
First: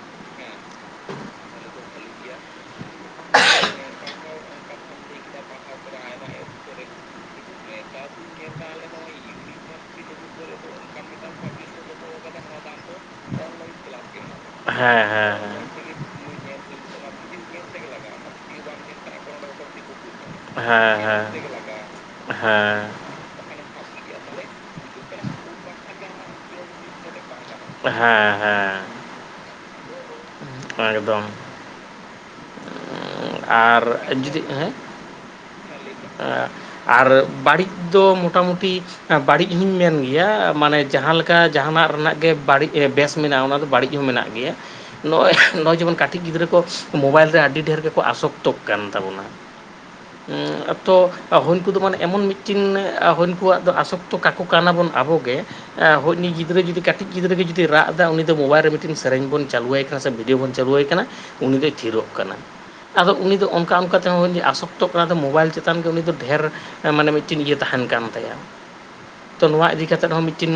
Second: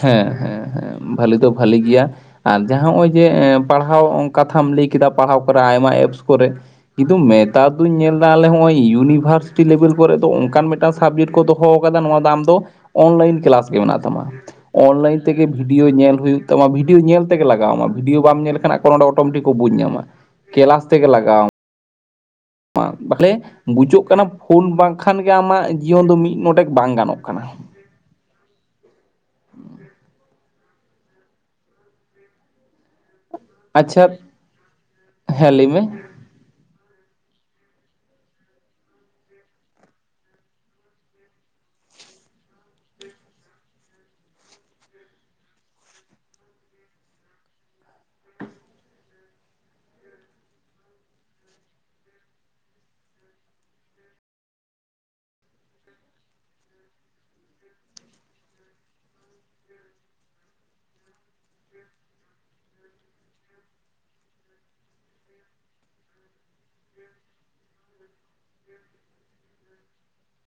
ᱦᱮᱸ ᱦᱮᱸ ᱦᱮᱸ ᱵᱷᱟᱹᱞᱤ ᱫᱚ ᱵᱷᱟᱹᱞᱤ ᱜᱮᱭᱟ। ᱟᱨ ᱡᱟᱦᱟᱸ ᱱᱚᱜᱼᱚᱭ ᱡᱮ ᱯᱟᱲᱦᱟᱣ ᱠᱟᱛᱷᱟᱢ ᱞᱟᱹᱭ ᱠᱮᱫᱟ ᱯᱟᱲᱦᱟᱣ ᱠᱚᱨᱮ ᱟᱭᱢᱟ ᱮᱯᱥ ᱠᱚᱨᱮ। ᱠᱤᱱᱛᱩ ᱱᱮᱛᱟᱨ ᱫᱚᱧ ᱧᱮᱞ ᱮᱫᱟ ᱟᱞᱮ ᱦᱚᱸᱜ -ᱚᱭ ᱤᱭᱩᱱᱤᱵᱷᱟᱨᱥᱤᱴᱤ ᱞᱮᱵᱮᱞ ᱠᱚᱨᱮ ᱫᱚ ᱚᱱᱠᱟᱱ ᱢᱮᱫ ᱴᱟ ᱥᱟᱵᱡᱮᱠᱴ ᱠᱚ ᱫᱚᱦᱚ ᱟᱠᱟᱫᱟ ᱱᱚᱣᱟ ᱫ ᱟᱢ ᱫᱚ ᱚᱱᱞᱟᱭᱤᱱ ᱠᱞᱟᱥ ᱜᱮ ᱢᱮᱱᱟᱜ ᱛᱟᱢᱟ। ᱦᱮᱸ ᱚᱱᱞᱟᱭᱤᱱ ᱦᱮᱸ ᱛᱮᱜᱮ ᱦᱮᱸ ᱵᱷᱤᱰᱭᱳ ᱧᱮᱞ ᱦᱩᱭᱩᱜ ᱛᱟᱢᱟ ᱵᱷᱤᱰᱭᱳ ᱧᱮᱞ ᱛᱮᱜᱮ ᱞᱟᱜᱟᱣ ᱟᱢᱟ ᱵᱷᱤᱰᱭᱳ ᱵᱟᱢ ᱧᱮᱞ ᱞᱮᱟᱱ ᱵᱚᱨᱚᱝ ᱚᱱᱰᱮ ᱚᱴᱳᱢᱮᱴᱤᱠ ᱠᱚ ᱵᱩᱡᱽ ᱧᱟᱢᱟ। ᱠᱮᱞᱟᱥ ᱦᱮᱸ ᱛᱮᱜᱮ ᱦᱮᱸ ᱞᱟᱜᱟᱣ ᱟᱢᱟ ᱦᱮᱸ। ᱵᱚᱞᱮ ᱵᱩᱡᱟᱹᱜ ᱠᱟᱱᱟ ᱯᱷᱳᱱ ᱵᱟᱝᱠᱷᱟᱱ ᱜᱮ ᱟᱢᱟᱜ ᱡᱤᱭᱚᱱ ᱫᱚ ᱢᱤᱫ ᱰᱚᱰᱮᱠ ᱵᱟᱝ ᱜᱟᱱᱚᱜ ᱠᱟᱱᱟ। ᱦᱮᱸ ᱦᱮᱸ। ᱮᱠᱫᱚᱢ। ᱟᱨ ᱟᱪᱪᱷᱟ ᱡᱩᱫᱤ ᱦᱮᱸ ᱦᱮᱸ ᱞᱟᱹᱭ ᱢᱮ? ᱟᱜ ᱟᱨ ᱵᱟᱹᱲᱤᱡ ᱫᱚ ᱢᱚᱴᱟᱢᱩᱴᱤ ᱵᱟᱹᱲᱤᱡ ᱦᱚᱸᱧ ᱢᱮᱱ ᱜᱮᱭᱟ ᱢᱟᱱᱮ ᱡᱟᱦᱟᱸ ᱞᱮᱠᱟ ᱡᱟᱦᱟᱱᱟᱜ ᱨᱮᱱᱟᱜ ᱜᱮ ᱵᱟᱹᱲᱤᱡ ᱵᱮᱥ ᱢᱮᱱᱟᱜᱼᱟ ᱚᱱᱟᱫᱚ ᱵᱟᱹᱲᱤᱡ ᱦᱚᱸ ᱢᱮᱱᱟᱜ ᱜᱮᱭᱟ। ᱱᱚᱜᱼᱚᱭ ᱱᱚᱜᱼᱚᱭ ᱡᱮᱢᱚᱱ ᱠᱟᱹᱴᱤᱡ ᱜᱤᱫᱽᱨᱟᱹ ᱠᱚ ᱢᱳᱵᱟᱭᱤᱞ ᱨᱮ ᱟᱹᱰᱤ ᱰᱷᱮᱨ ᱜᱮᱠᱚ ᱟᱥᱚᱠᱛᱚᱜ ᱠᱟᱱ ᱛᱟᱵᱳᱱᱟ ᱦᱮᱸ ᱟᱛᱚ ᱦᱩᱭᱠᱩᱫᱚ ᱢᱟᱱᱮ ᱮᱢᱚᱱ ᱢᱤᱫᱴᱤᱱ ᱦᱩᱭᱠᱩᱣᱟᱜ ᱫᱚ ᱟᱥᱚᱠᱛᱚ ᱠᱟᱠᱚ ᱠᱟᱱᱟᱵᱚᱱ ᱟᱵᱚ ᱜᱮ ᱦᱩᱭᱱᱤ ᱜᱤᱫᱽᱨᱟᱹ ᱡᱩᱫᱤ ᱠᱟᱴᱤᱡ ᱜᱤᱫᱽᱨᱟᱹ ᱜᱮ ᱡᱩᱫᱤ ᱨᱟᱜ ᱮᱫᱟ ᱩᱱᱤ ᱫᱚ ᱢᱳᱵᱟᱭᱤᱞ ᱨᱮ ᱢᱤᱫᱴᱤᱱ ᱥᱮᱨᱮᱧ ᱵᱚᱱ ᱪᱟᱹᱞᱩᱭᱟᱭ ᱠᱟᱱᱟ ᱥᱮ ᱜᱮ ᱵᱚᱱ ᱪᱟᱹᱞᱩᱣᱟᱭ ᱠᱟᱱᱟ ᱩᱱᱤ ᱫᱚᱭ ᱛᱷᱤᱨᱚᱜ ᱠᱟᱱᱟ। ᱟᱫᱚ ᱩᱱᱤ ᱫᱚ ᱚᱱᱠᱟ ᱚᱱᱠᱟ ᱛᱮᱦᱚ ᱟᱥᱚᱠᱛᱚᱜ ᱠᱟᱱᱟ ᱢᱳᱵᱟᱭᱤᱞ ᱪᱮᱛᱟᱱ ᱜᱮ ᱩᱱᱤ ᱫᱚ ᱰᱷᱮᱨ ᱢᱟᱱᱮ ᱢᱤᱫᱴᱤᱱ ᱤᱭᱟᱹ ᱛᱟᱦᱮᱱ ᱠᱟᱱ ᱛᱟᱭᱟ। [inaudible] ᱛᱚ ᱱᱚᱣᱟ ᱤᱫᱤ ᱠᱟᱛᱮᱫ ᱦᱚᱸ ᱢᱤᱫᱴᱤᱱ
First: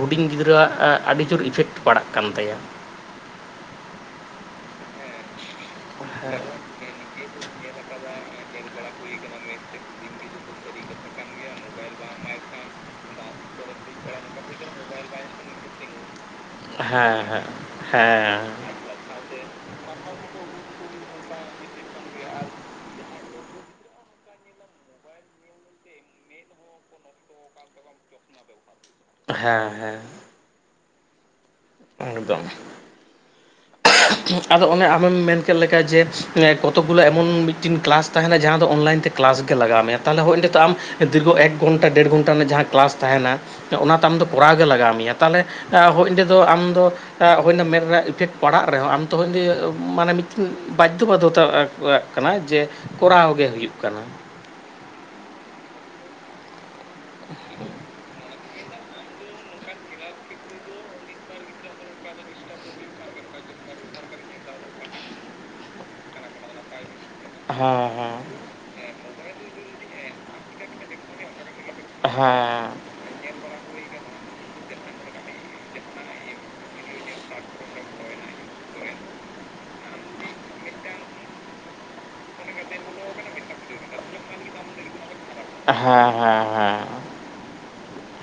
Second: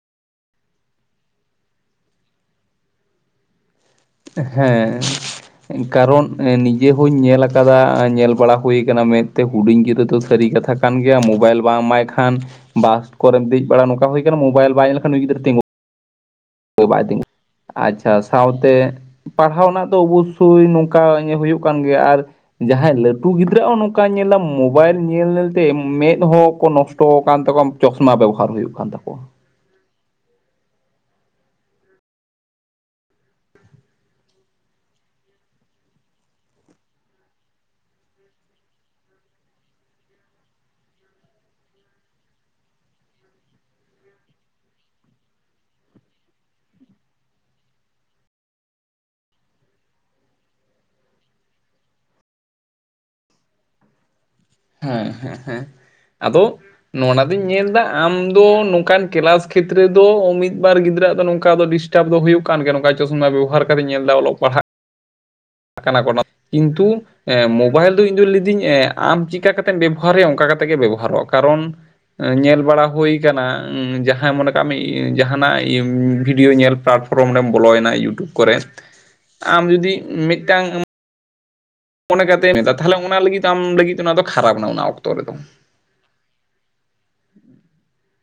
ᱦᱩᱰᱤᱧ ᱜᱤᱫᱽᱨᱟᱹᱭᱟᱜ ᱟᱹᱰᱤ ᱡᱳᱨ ᱤᱯᱷᱮᱠᱴ ᱯᱟᱲᱟᱜ ᱠᱟᱱ ᱛᱟᱭᱟ। ᱦᱮᱸ ᱠᱟᱨᱚᱱ ᱱᱤᱡᱮ ᱦᱚᱧ ᱧᱮᱞ ᱟᱠᱟᱫᱟ ᱧᱮᱞ ᱵᱟᱲᱟ ᱦᱩᱭ ᱟᱠᱟᱱᱟ ᱢᱮᱱᱛᱮ ᱦᱩᱰᱤᱧ ᱜᱤᱫᱽᱨᱟᱹ ᱫᱚ ᱥᱟᱹᱨᱤ ᱠᱟᱛᱷᱟ ᱠᱟᱱ ᱜᱮᱭᱟ ᱢᱳᱵᱟᱭᱤᱞ ᱵᱟᱝ ᱮᱢᱟᱭ ᱠᱷᱟᱱ ᱵᱟᱥ ᱠᱚᱨᱮᱢ ᱫᱮᱡ ᱵᱟᱲᱟ ᱱᱚᱝᱠᱟ ᱦᱩᱭ ᱟᱠᱟᱱᱟ ᱢᱳᱵᱟᱭᱤᱞ ᱵᱟᱭ ᱧᱮᱞ ᱞᱮᱠᱷᱟᱱ ᱱᱩᱭ ᱜᱤᱫᱽᱨᱟ ᱛᱤᱸᱜᱩ ᱦᱚᱸ ᱵᱟᱭ ᱦᱮᱸ ᱛᱤᱜᱩᱱ, ᱦᱮᱸ ᱟᱪᱪᱷᱟ ᱥᱟᱶᱛᱮ ᱯᱟᱲᱦᱟᱣ ᱨᱮᱱᱟᱜ ᱫᱚ ᱚᱵᱚᱥᱳᱭ ᱱᱚᱝᱠᱟ ᱦᱩᱭᱩᱜ ᱠᱟᱱ ᱜᱮᱭᱟ ᱟᱨ ᱡᱟᱦᱟᱸᱭ ᱞᱟᱹᱴᱩ ᱜᱤᱫᱽᱨᱟᱹ ᱦᱚᱸ ᱱᱚᱝᱠᱟ ᱧᱮᱞᱟ ᱢᱳᱵᱟᱭᱤᱞ ᱧᱮᱞ ᱧᱮᱞᱛᱮ ᱢᱮᱫᱦᱚ ᱠᱚ ᱱᱚᱥᱴᱚᱜ ᱛᱚ ᱠᱟᱱ ᱛᱟᱠᱚᱣᱟ ᱪᱚᱥᱢᱟ ᱵᱮᱵᱚᱦᱟᱨ ᱦᱩᱭᱩᱜ ᱠᱟᱱ ᱛᱟᱠᱚᱣᱟ। ᱦᱮᱸ ᱦᱮᱸ ᱦᱮᱸ᱾ ᱮᱠᱫᱳᱢ᱾ ᱟᱫᱚ ᱚᱱᱮ ᱟᱢᱮᱢ ᱢᱮᱱ ᱠᱮᱫ ᱞᱮᱠᱟ ᱡᱮ ᱠᱚᱛᱚᱠ ᱜᱩᱞᱟ. ᱮᱢᱚᱱ ᱢᱤᱫᱴᱤᱱ ᱠᱮᱞᱟᱥ ᱛᱟᱦᱮᱱᱟ ᱡᱟᱦᱟᱸ ᱫᱚ ᱚᱱᱞᱟᱭᱤᱱ ᱛᱮ ᱠᱮᱞᱟᱥ ᱜᱮ ᱞᱟᱜᱟᱣ ᱢᱮᱭᱟ, ᱛᱟᱦᱞᱮ ᱦᱳᱭ ᱱᱤᱛᱚᱜ ᱟᱢ ᱫᱤᱨᱜᱚ ᱮᱠ ᱜᱷᱚᱱᱴᱟ ᱫᱮᱲ ᱜᱷᱚᱱᱴᱟ ᱨᱮᱱᱟᱜ ᱡᱟᱦᱟᱸ ᱠᱮᱞᱟᱥ ᱛᱟᱦᱮᱱᱟ, ᱚᱱᱟ ᱛᱮ ᱟᱢᱫᱚ ᱠᱚᱨᱟᱣ ᱜᱮ ᱞᱟᱜᱟᱣ ᱢᱮᱭᱟ ᱛᱟᱦᱚᱞᱮ ᱦᱳ ᱚᱸᱰᱮ ᱫᱚ ᱟᱢ ᱫᱚ ᱦᱚᱭ ᱚᱱᱟ ᱢᱮᱱ ᱤᱯᱷᱮᱠᱴ ᱯᱟᱲᱟᱜ ᱨᱮᱦᱚᱸ ᱟᱢ ᱛᱚᱠᱷᱚᱱ ᱫᱚ ᱢᱟᱱᱮ ᱢᱤᱫᱴᱤᱱ ᱵᱟᱫᱽᱫᱷᱚ ᱵᱟᱫᱽᱫᱷᱚᱛᱟᱜ ᱠᱟᱱᱟ ᱡᱮ ᱠᱚᱨᱟᱣ ᱜᱮ ᱦᱩᱭᱩᱜ ᱠᱟᱱᱟ᱾ ᱦᱮᱸ ᱦᱮᱸ ᱦᱮᱸ ᱟᱫᱚ ᱱᱚᱜ ᱱᱚᱣᱟ ᱫᱚᱧ ᱧᱮᱞ ᱮᱫᱟ ᱟᱢ ᱫᱚ ᱱᱚᱝᱠᱟᱱ ᱠᱮᱞᱟᱥ ᱠᱷᱮᱛᱨᱮ ᱫᱚ ᱢᱤᱫ ᱵᱟᱨ ᱜᱤᱫᱽᱨᱟᱹᱜ ᱫᱚ ᱱᱚᱝᱠᱟ ᱫᱚ ᱰᱤᱥᱴᱟᱵ ᱫᱚ ᱦᱩᱭᱩᱜ ᱠᱟᱱ ᱜᱮ ᱱᱚᱝᱠᱟ ᱪᱚᱥᱢᱟ ᱵᱮᱵᱚᱦᱟᱨ ᱠᱟᱛᱮᱧ ᱧᱮᱞ ᱫᱟ ᱚᱞᱚᱜ ᱯᱟᱲᱦᱟᱜ ᱠᱟᱱᱟ ᱠᱚᱲᱟ ᱠᱤᱱᱛᱩ ᱦᱮᱸ ᱢᱳᱵᱟᱭᱤᱞ ᱫᱚ ᱦᱮᱸ ᱤᱧ ᱫᱚ ᱞᱟᱹᱭᱫᱟᱹᱧ ᱮ ᱟᱢ ᱪᱤᱠᱟ ᱠᱟᱛᱮᱢ ᱵᱮᱵᱚᱦᱟᱨᱭᱟ ᱚᱱᱠᱟ ᱠᱟᱛᱮ ᱜᱮ ᱵᱮᱵᱚᱦᱟᱨᱚᱜᱼᱟ ᱠᱟᱨᱚᱱ ᱧᱮᱞ ᱦᱮᱸ ᱵᱟᱲᱟ ᱦᱩᱭ ᱠᱟᱱᱟ ᱡᱟᱦᱟᱸᱭ ᱢᱚᱱᱮ ᱠᱟᱜ ᱢᱮ ᱡᱟᱦᱟᱱᱟᱜ ᱵᱷᱤᱰᱭᱳ ᱧᱮᱞ ᱯᱮᱞᱟᱴᱯᱷᱨᱚᱢ ᱨᱮᱢ ᱵᱚᱞᱚᱭᱮᱱᱟ ᱤᱭᱩᱴᱩᱵᱽ ᱠᱚᱨᱮ ᱟᱢ ᱡᱩᱫᱤ ᱢᱤᱫᱴᱟᱝ ᱢᱚᱱᱮ ᱠᱟᱛᱮ ᱱᱮᱛᱟ ᱛᱟᱦᱚᱞᱮ ᱚᱱᱟ ᱞᱟᱹᱜᱤᱫ ᱟᱢ ᱞᱟᱹᱜᱤᱫ ᱚᱱᱟ ᱫᱚ ᱠᱷᱟᱨᱟᱯ ᱮᱱᱟ ᱚᱱᱟ ᱚᱠᱛᱚ ᱨᱮᱫᱚ ᱦᱮᱸ ᱦᱮᱸ ᱦᱮᱸ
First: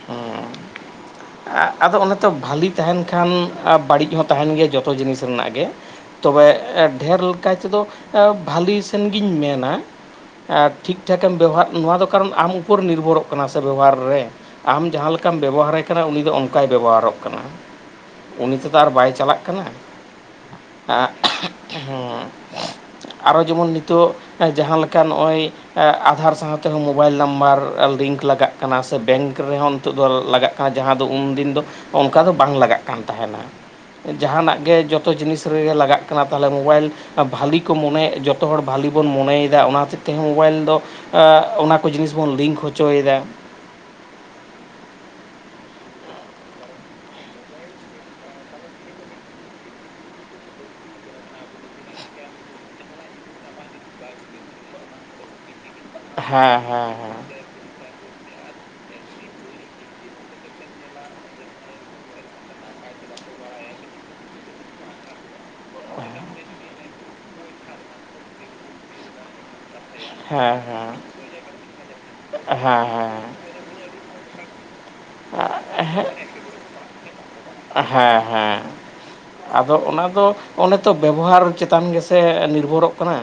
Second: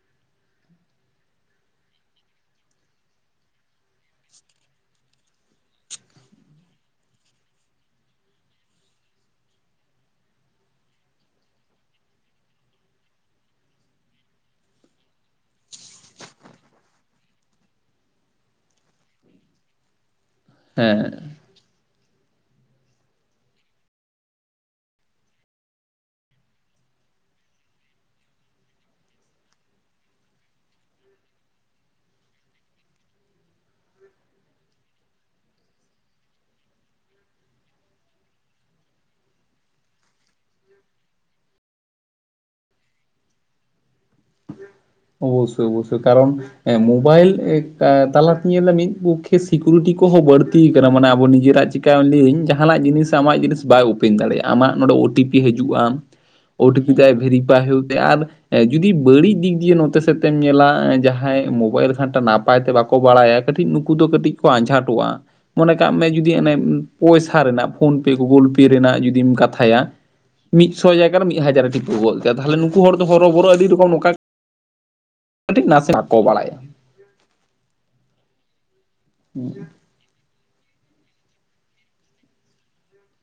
ᱦᱩᱸ [inaudible] ᱟᱫᱚ ᱚᱱᱮ ᱛᱚ ᱵᱦᱟᱹᱞᱤ ᱛᱟᱦᱮᱱ ᱠᱷᱟᱱ ᱵᱟᱹᱲᱤᱡ ᱦᱚᱸ ᱛᱟᱦᱮᱱ ᱜᱮᱭᱟ ᱡᱚᱛᱚ ᱡᱤᱱᱤᱥ ᱨᱮᱱᱟᱜ ᱜᱮ ᱾ ᱛᱚᱵᱮ ᱰᱷᱮᱨ ᱠᱟᱭ ᱛᱮᱫᱚ ᱵᱷᱟᱞᱤ ᱥᱮᱱ ᱜᱤᱧ ᱢᱮᱱᱟ ᱴᱷᱤᱠ ᱴᱷᱟᱠᱮᱢ ᱵᱮᱵᱚᱦᱟᱨ ᱱᱚᱣᱟ ᱫᱚ ᱠᱟᱨᱚᱱ ᱟᱢ ᱩᱯᱚᱨ ᱱᱤᱨᱵᱷᱚᱨᱚᱜ ᱠᱟᱱᱟ ᱥᱮ ᱵᱮᱵᱚᱦᱟᱨ ᱨᱮ᱾ ᱟᱢ ᱡᱟᱦᱟᱸ ᱞᱮᱠᱟᱢ ᱵᱮᱵᱚᱦᱟᱨᱮ ᱠᱟᱱᱟ ᱩᱱᱤ ᱫᱚ ᱚᱱᱠᱟᱭ ᱵᱮᱵᱚᱦᱟᱨᱚᱜ ᱠᱟᱱᱟ᱾ ᱩᱱᱤ ᱛᱮᱫᱚ ᱟᱨ ᱵᱟᱭ ᱪᱟᱞᱟᱜ ᱠᱟᱱᱟ ᱦᱮᱸ ᱮ ᱦᱮᱸ ᱟᱨᱚ ᱡᱮᱢᱚᱱ ᱱᱤᱛᱚᱜ ᱡᱟᱦᱟᱸ ᱞᱮᱠᱟ ᱱᱚᱜᱼᱚᱭ ᱮ ᱟᱫᱷᱟᱨ ᱥᱟᱶ ᱛᱮᱦᱚᱸᱼᱼ ᱢᱳᱵᱟᱭᱤᱞ ᱱᱟᱢᱵᱟᱨ ᱞᱤᱝᱠ ᱞᱟᱜᱟᱜ ᱠᱟᱱᱟ ᱥᱮ ᱵᱮᱝᱠ ᱨᱮᱦᱚᱸ ᱱᱤᱛᱚᱜ ᱫᱚ ᱞᱟᱜᱟᱜ ᱠᱟᱱᱟ ᱡᱟᱦᱟᱸ ᱫᱚ ᱩᱱᱫᱤᱱ ᱫᱚᱼᱼ ᱚᱱᱠᱟ ᱫᱚ ᱵᱟᱝ ᱞᱟᱜᱟᱜ ᱠᱟᱱ ᱛᱟᱦᱮᱱᱟ᱾ ᱡᱟᱦᱟᱱᱟᱜ ᱜᱮ ᱡᱚᱛᱚ ᱡᱤᱱᱤᱥ ᱨᱮᱜᱮ ᱞᱟᱜᱟᱜ ᱠᱟᱱᱟ ᱛᱟᱦᱚᱞᱮ ᱢᱳᱵᱟᱭᱤᱞ ᱵᱷᱟᱹᱞᱤ ᱠᱚ ᱢᱚᱱᱮ ᱡᱚᱛᱚ ᱦᱚᱲ ᱵᱷᱟᱹᱞᱤ ᱵᱚᱱ ᱢᱚᱱᱮᱭᱮᱫᱟ ᱚᱱᱟ ᱦᱚᱛ ᱮᱡ ᱛᱮᱦᱚᱸ ᱢᱳᱵᱟᱭᱤᱞ ᱫᱚ ᱮ ᱚᱱᱟᱼᱼ ᱠᱚ ᱡᱤᱱᱤᱥ ᱵᱚᱱ ᱞᱤᱝᱠ ᱦᱚᱪᱚᱭᱮᱫᱟ ᱚᱵᱚᱥᱥᱳᱭ ᱚᱵᱚᱥᱥᱳᱭ ᱠᱟᱨᱚᱱ ᱦᱮᱸ ᱢᱳᱵᱟᱭᱤᱞ ᱛᱟᱞᱟᱛᱮᱧ ᱧᱮᱞᱫᱟ ᱢᱤᱫ ᱯᱚᱠᱠᱷᱮ ᱥᱤᱠᱩᱨᱤᱴᱤ ᱠᱚᱦᱚᱸ ᱵᱟᱹᱲᱛᱤ ᱠᱟᱱᱟ ᱢᱟᱱᱮ ᱟᱵᱚ ᱱᱤᱡᱮᱨᱟᱜ ᱪᱤᱠᱟᱹᱭ ᱞᱟᱹᱭᱟᱹᱧ ᱡᱟᱦᱟᱱᱟᱜ ᱡᱤᱱᱤᱥ ᱟᱢᱟᱜ ᱡᱤᱱᱤᱥ ᱵᱟᱭ ᱳᱯᱮᱱ ᱫᱟᱲᱮᱭᱟᱜᱼᱟ ᱟᱢᱟᱜ ᱱᱚᱰᱮ ᱳ ᱴᱤ ᱯᱤᱼᱼ ᱦᱤᱡᱩᱜᱼᱟ ᱦᱮᱸ ᱳ ᱴᱤ ᱦᱮᱸ ᱯᱤ ᱵᱷᱮᱨᱤᱯᱷᱟᱭ ᱦᱩᱭᱩᱜ ᱛᱟᱭ ᱟᱨ ᱡᱩᱫᱤᱼᱼ ᱵᱟᱹᱲᱤᱡ ᱫᱤᱠ ᱫᱤᱭᱮ ᱱᱚᱛᱮ ᱥᱮᱫᱛᱮᱢ ᱧᱮᱞᱟ ᱡᱟᱦᱟᱸᱭ ᱢᱳᱵᱟᱭᱤᱞ ᱜᱷᱟᱱᱴᱟ ᱱᱟᱯᱟᱭ ᱛᱮ ᱵᱟᱠᱚ ᱵᱟᱲᱟᱭᱟ ᱠᱟᱹᱴᱤᱡ ᱱᱩᱠᱩ ᱫᱚ ᱠᱟᱹᱴᱤᱡᱼᱼ ᱠᱚ ᱟᱸᱡᱷᱟᱴᱚᱜᱼᱟ᱾ ᱢᱚᱱᱮ ᱠᱟᱜ ᱢᱮ ᱡᱩᱫᱤ ᱚᱱᱮ ᱯᱚᱭᱥᱟ ᱨᱮᱱᱟᱜ ᱯᱷᱳᱱ ᱯᱮ ᱜᱩᱜᱩᱞ ᱯᱮ ᱨᱮᱱᱟᱜ ᱡᱩᱫᱤᱢ ᱠᱟᱛᱷᱟᱭᱟ᱾ ᱦᱮᱸ ᱢᱤᱫᱥᱚ ᱡᱟᱭᱜᱟ ᱨᱮ ᱢᱤᱫ ᱦᱟᱡᱟᱨ ᱨᱮ ᱴᱤᱯᱟᱹ ᱜᱚᱫ ᱛᱟᱭᱟ ᱛᱟᱦᱚᱞᱮ ᱦᱮᱸ ᱱᱩᱠᱩ ᱦᱚᱲ ᱫᱚ ᱦᱮᱸ ᱦᱚᱨᱚᱵᱚᱨᱚ ᱟᱹᱰᱤ ᱨᱚᱠᱚᱢᱼᱼ ᱟᱠᱟ ᱦᱮᱸ ᱠᱟᱹᱴᱤᱡ ᱱᱟᱥᱮ ᱦᱮᱸ ᱵᱟᱠᱚ ᱵᱟᱲᱟᱭᱟ ᱦᱮᱸ ᱦᱮᱸ ᱟᱫᱚ ᱚᱱᱟ ᱫᱚᱼᱼ ᱚᱱᱮ ᱛᱚ ᱵᱮᱵᱚᱦᱟᱨ ᱪᱮᱛᱟᱱ ᱜᱮᱥᱮ ᱱᱤᱨᱵᱷᱚᱨᱚᱜ ᱠᱟᱱᱟ᱾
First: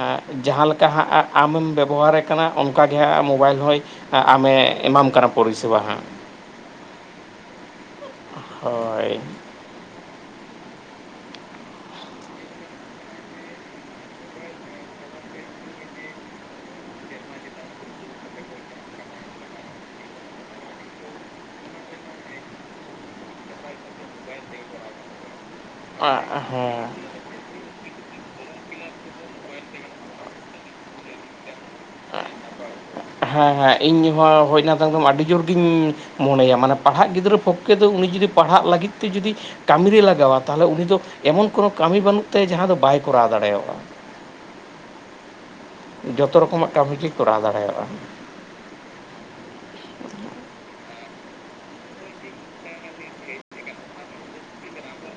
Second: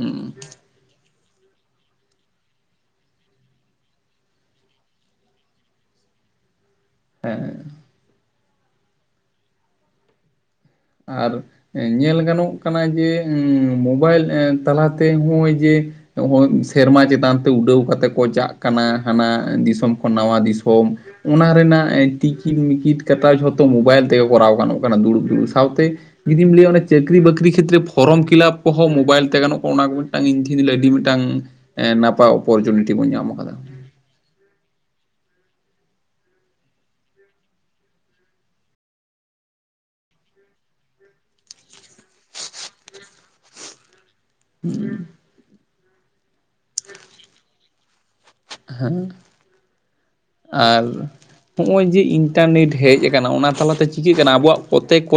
ᱮ ᱡᱟᱦᱟᱸ ᱞᱮᱠᱟ ᱦᱟᱸᱜᱼᱼ ᱟᱢᱮᱢ ᱵᱮᱵᱚᱦᱟᱨᱮᱫ ᱠᱟᱱᱟ ᱚᱱᱠᱟ ᱜᱮ ᱦᱟᱸᱜ ᱢᱳᱵᱟᱭᱤᱞ ᱦᱚᱸᱭ ᱟᱢᱮ ᱮᱢᱟᱢ ᱠᱟᱱᱟ ᱯᱚᱨᱤᱥᱮᱵᱟ ᱦᱟᱸᱜ ᱦᱮᱸ ᱦᱳᱭ ᱟᱨ ᱧᱮᱞ ᱜᱟᱱᱚᱜ ᱠᱟᱱᱟ ᱡᱮ ᱢᱳᱵᱟᱭᱤᱞ ᱛᱟᱞᱟᱛᱮ ᱱᱚᱜᱼᱚᱭ ᱡᱮᱼᱼ ᱥᱮᱨᱢᱟ ᱪᱮᱛᱟᱱ ᱛᱮ ᱩᱰᱟᱹᱣ ᱠᱟᱛᱮᱫ ᱠᱚ ᱪᱟᱜ ᱠᱟᱱᱟ ᱦᱟᱱᱟ ᱫᱤᱥᱚᱢ ᱠᱷᱚᱱ ᱱᱟᱣᱟ ᱫᱤᱥᱚᱢ᱾ ᱚᱱᱟ ᱨᱮᱱᱟᱜ ᱴᱤᱠᱤᱴ ᱢᱤᱠᱤᱴ ᱠᱟᱴᱟᱣ ᱡᱷᱚᱛᱚ ᱢᱳᱵᱟᱭᱤᱞ ᱛᱮᱜᱮ ᱠᱚᱨᱟᱣ ᱜᱟᱱᱚᱜ ᱠᱟᱱᱟ ᱫᱩᱲᱩᱵ ᱫᱩᱲᱩᱵ ᱥᱟᱶᱛᱮ ᱡᱩᱫᱤᱢ ᱞᱟᱹᱭᱟ ᱚᱱᱟ ᱦᱮᱸ ᱪᱟᱹᱠᱨᱤ ᱵᱟᱹᱠᱨᱤ ᱠᱷᱮᱛᱨᱮ ᱯᱷᱚ ᱯᱷᱚᱨᱚᱢ ᱯᱷᱤᱞᱟᱯ ᱠᱚᱦᱚᱸ ᱢᱳᱵᱟᱭᱤᱞ ᱛᱮ ᱜᱟᱱᱚᱜ ᱠᱟᱱᱟ ᱚᱱᱟ ᱠᱚ ᱢᱤᱫᱴᱟᱝ ᱤᱧ ᱫᱷᱤᱱ ᱟᱹᱰᱤ ᱢᱤᱫᱴᱟᱝ ᱮ ᱱᱟᱯᱟᱭ ᱚᱯᱚᱨᱪᱩᱱᱤᱴᱤ ᱵᱚᱱ ᱧᱟᱢ ᱦᱮᱸ ᱟᱠᱟᱫᱟ ᱾ ᱦᱮᱸ ᱤᱧ ᱦᱚᱸ ᱦᱚᱡ ᱱᱟ ᱫᱟ ᱮᱫᱚᱢ ᱟᱹᱰᱤ ᱡᱳᱨᱜᱮᱧ ᱢᱚᱱᱮᱭᱟ ᱢᱟᱱᱮ ᱯᱟᱲᱦᱟᱜ ᱜᱤᱫᱽᱨᱟᱹ ᱯᱚᱠᱠᱷᱮ ᱫᱚ ᱩᱱᱤ ᱡᱩᱫᱤ ᱯᱟᱲᱦᱟᱜ ᱞᱟᱹᱜᱤᱫ ᱛᱮ ᱡᱩᱫᱤ ᱠᱟᱹᱢᱤᱨᱮ ᱞᱟᱜᱟᱣᱟ ᱛᱟᱦᱚᱞᱮ ᱩᱱᱤ ᱫᱚ ᱮᱢᱚᱱ ᱠᱳᱱᱳ ᱠᱟᱹᱢᱤ ᱵᱟᱹᱱᱩᱜ ᱛᱟᱭᱟ ᱡᱟᱦᱟᱸ ᱫᱚ ᱵᱟᱭ ᱠᱚᱨᱟᱣ ᱫᱟᱲᱮᱭᱟᱜᱼᱟ ᱾ [inaudible] ᱡᱚᱛᱚ ᱨᱚᱠᱚᱢᱟᱜ ᱠᱟᱹᱢᱤᱜᱮ ᱠᱚᱨᱟᱣ ᱫᱟᱲᱮᱣᱟᱜᱼᱟ ᱾ ᱦᱮᱸ ᱟᱨ ᱱᱚᱜᱼᱚᱭ ᱡᱮ ᱤᱱᱴᱟᱨᱱᱮᱴ ᱦᱮᱡ ᱟᱠᱟᱱᱟ ᱚᱱᱟ ᱛᱟᱞᱟᱛᱮ ᱪᱤᱠᱟᱹᱜ ᱠᱟᱱᱟ ᱟᱵᱚᱣᱟᱜ ᱯᱨᱚᱛᱮᱠ ᱠᱚ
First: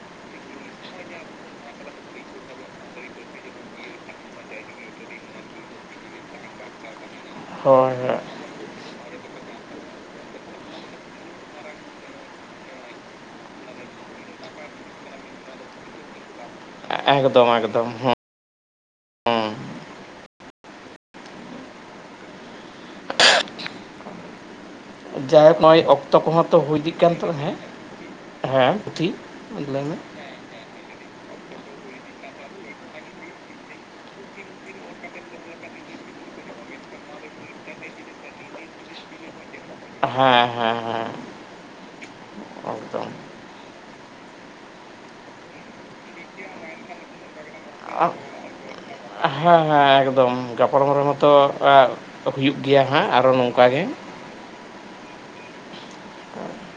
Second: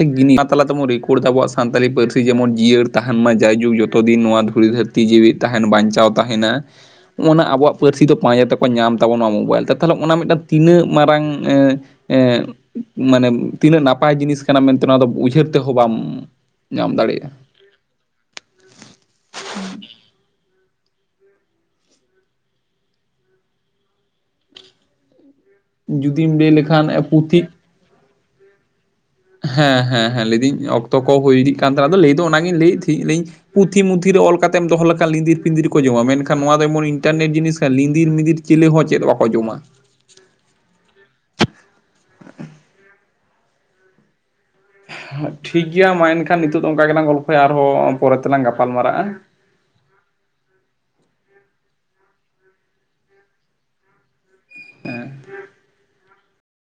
ᱡᱤᱱᱤ ᱚᱱᱟ ᱛᱟᱞᱟ ᱛᱮᱵᱚᱱ ᱨᱮᱠᱚᱨᱰ ᱫᱟ ᱟᱵᱚᱣᱟᱜ ᱥᱟᱱᱛᱟᱞᱤ ᱯᱟᱹᱨᱥᱤ ᱡᱮᱢᱚᱱ ᱡᱤᱭᱟᱹᱲ ᱛᱟᱦᱮᱱ ᱢᱟ ᱡᱟᱭᱡᱩᱜᱽ ᱡᱚᱛᱚ ᱫᱤᱱ ᱱᱚᱣᱟ ᱫᱷᱩᱲᱤ ᱫᱷᱟᱹᱨ ᱡᱤᱣᱤ ᱛᱟᱦᱮᱱ ᱵᱟᱧᱪᱟᱣ ᱛᱟᱦᱮᱱᱟ ᱱᱚᱜᱼᱱᱟ ᱟᱵᱚᱣᱟᱜ ᱦᱳᱭ ᱯᱟᱹᱨᱥᱤ ᱫᱚ ᱦᱳᱭ ᱯᱟᱸᱡᱟ ᱛᱟ ᱠᱚ ᱧᱟᱢ ᱛᱟᱵᱚ ᱱᱚᱣᱟ ᱢᱳᱵᱟᱭᱤᱞ ᱛᱮ ᱛᱟᱦᱚᱞᱮ ᱚᱱᱟ ᱢᱤᱫᱴᱟᱱ ᱛᱤᱱᱟᱹᱜ ᱢᱟᱨᱟᱝ ᱮᱸᱜ ᱢᱟᱱᱮ ᱛᱤᱱᱟᱹᱜ ᱱᱟᱯᱟᱭ ᱡᱤᱱᱤᱥ ᱠᱟᱱᱟ ᱢᱮᱱᱛᱮ ᱚᱱᱟ ᱫᱚ ᱩᱭᱦᱟᱹᱨ ᱛᱮᱦᱚᱸ ᱧᱟᱢ ᱫᱟᱲᱮᱭᱟᱜᱼᱟ ᱮᱠᱫᱚᱢ ᱮᱠᱫᱚᱢ ᱦᱮ ᱦᱮᱸ [inaudible] [inaudible] ᱡᱟᱭ ᱦᱳᱠ ᱱᱚᱜ-ᱚᱭ ᱚᱠᱛᱚ ᱡᱩᱫᱤᱢ ᱠᱚᱦᱚᱸ ᱞᱟᱹᱭ ᱛᱚ ᱦᱩᱭ ᱞᱮᱠᱷᱟᱱ ᱤᱫᱤᱜ ᱠᱟᱱ ᱛᱟᱞᱟᱝ ᱾ ᱯᱩᱛᱷᱤ ᱦᱮᱸ, ᱴᱷᱤᱠ᱾ ᱦᱮᱸ ᱦᱮᱸ ᱦᱮᱸ, ᱞᱟᱹᱭᱮᱫᱟᱹᱧ ᱚᱠᱛᱚ ᱠᱚ ᱦᱩᱭ ᱤᱫᱤᱜ ᱠᱟᱱ ᱛᱟᱦᱮᱸᱱᱟ ᱾ ᱟᱫᱚ ᱞᱟᱹᱭ ᱫᱚ ᱚᱱᱟ ᱜᱤᱧ ᱞᱟᱹᱭᱮᱫ ᱛᱟᱦᱮᱸᱱᱟᱤᱧ᱾ ᱯᱩᱛᱷᱤ-ᱢᱩᱛᱷᱤ ᱨᱮ ᱚᱞ ᱠᱟᱛᱮᱢ ᱫᱚᱦᱚ ᱞᱮᱠᱷᱟᱱ ᱞᱤᱸᱫᱤᱨ-ᱯᱤᱸᱫᱤᱨ ᱠᱚ ᱡᱚᱢᱟ, ᱢᱮᱱᱠᱷᱟᱱ ᱱᱚᱣᱟ ᱫᱚ ᱮᱢᱚᱱ ᱤᱱᱴᱟᱨᱱᱮᱴ ᱡᱤᱱᱤᱥ ᱠᱟᱱᱟ ᱾ ᱞᱤᱸᱫᱤᱨ-ᱢᱤᱸᱫᱤᱨ ᱪᱤᱞᱤ ᱦᱚᱸ ᱪᱮᱫ ᱵᱟᱠᱚ ᱡᱚᱢᱟ ᱾ ᱦᱮᱸ ᱦᱮᱸ ᱦᱮᱸ, ᱮᱠᱫᱚᱢ ᱾ ᱴᱷᱤᱠ ᱜᱮᱭᱟ ᱢᱟ ᱮᱱᱠᱷᱟᱱ ᱱᱤᱛᱚᱜ ᱫᱚ ᱚᱱᱠᱟ ᱜᱮ ᱞᱟᱝ ᱜᱚᱞᱯᱷᱚᱭᱟ, ᱟᱨᱦᱚᱸ ᱯᱚᱨᱮ ᱛᱮ ᱞᱟᱝ ᱜᱟᱯᱟᱞ ᱢᱟᱨᱟᱜ-ᱟ ᱾ ᱦᱮᱸ ᱦᱮᱸ, ᱮᱠᱫᱚᱢ ᱾ᱜᱟᱯᱟᱞᱢᱟᱨᱟᱣ ᱢᱟᱛᱚ ᱦᱩᱭᱩᱜ ᱜᱮᱭᱟ ᱦᱟᱸᱜ ᱟᱨᱚ ᱱᱚᱝᱠᱟ ᱜᱮ ᱾ [inaudible]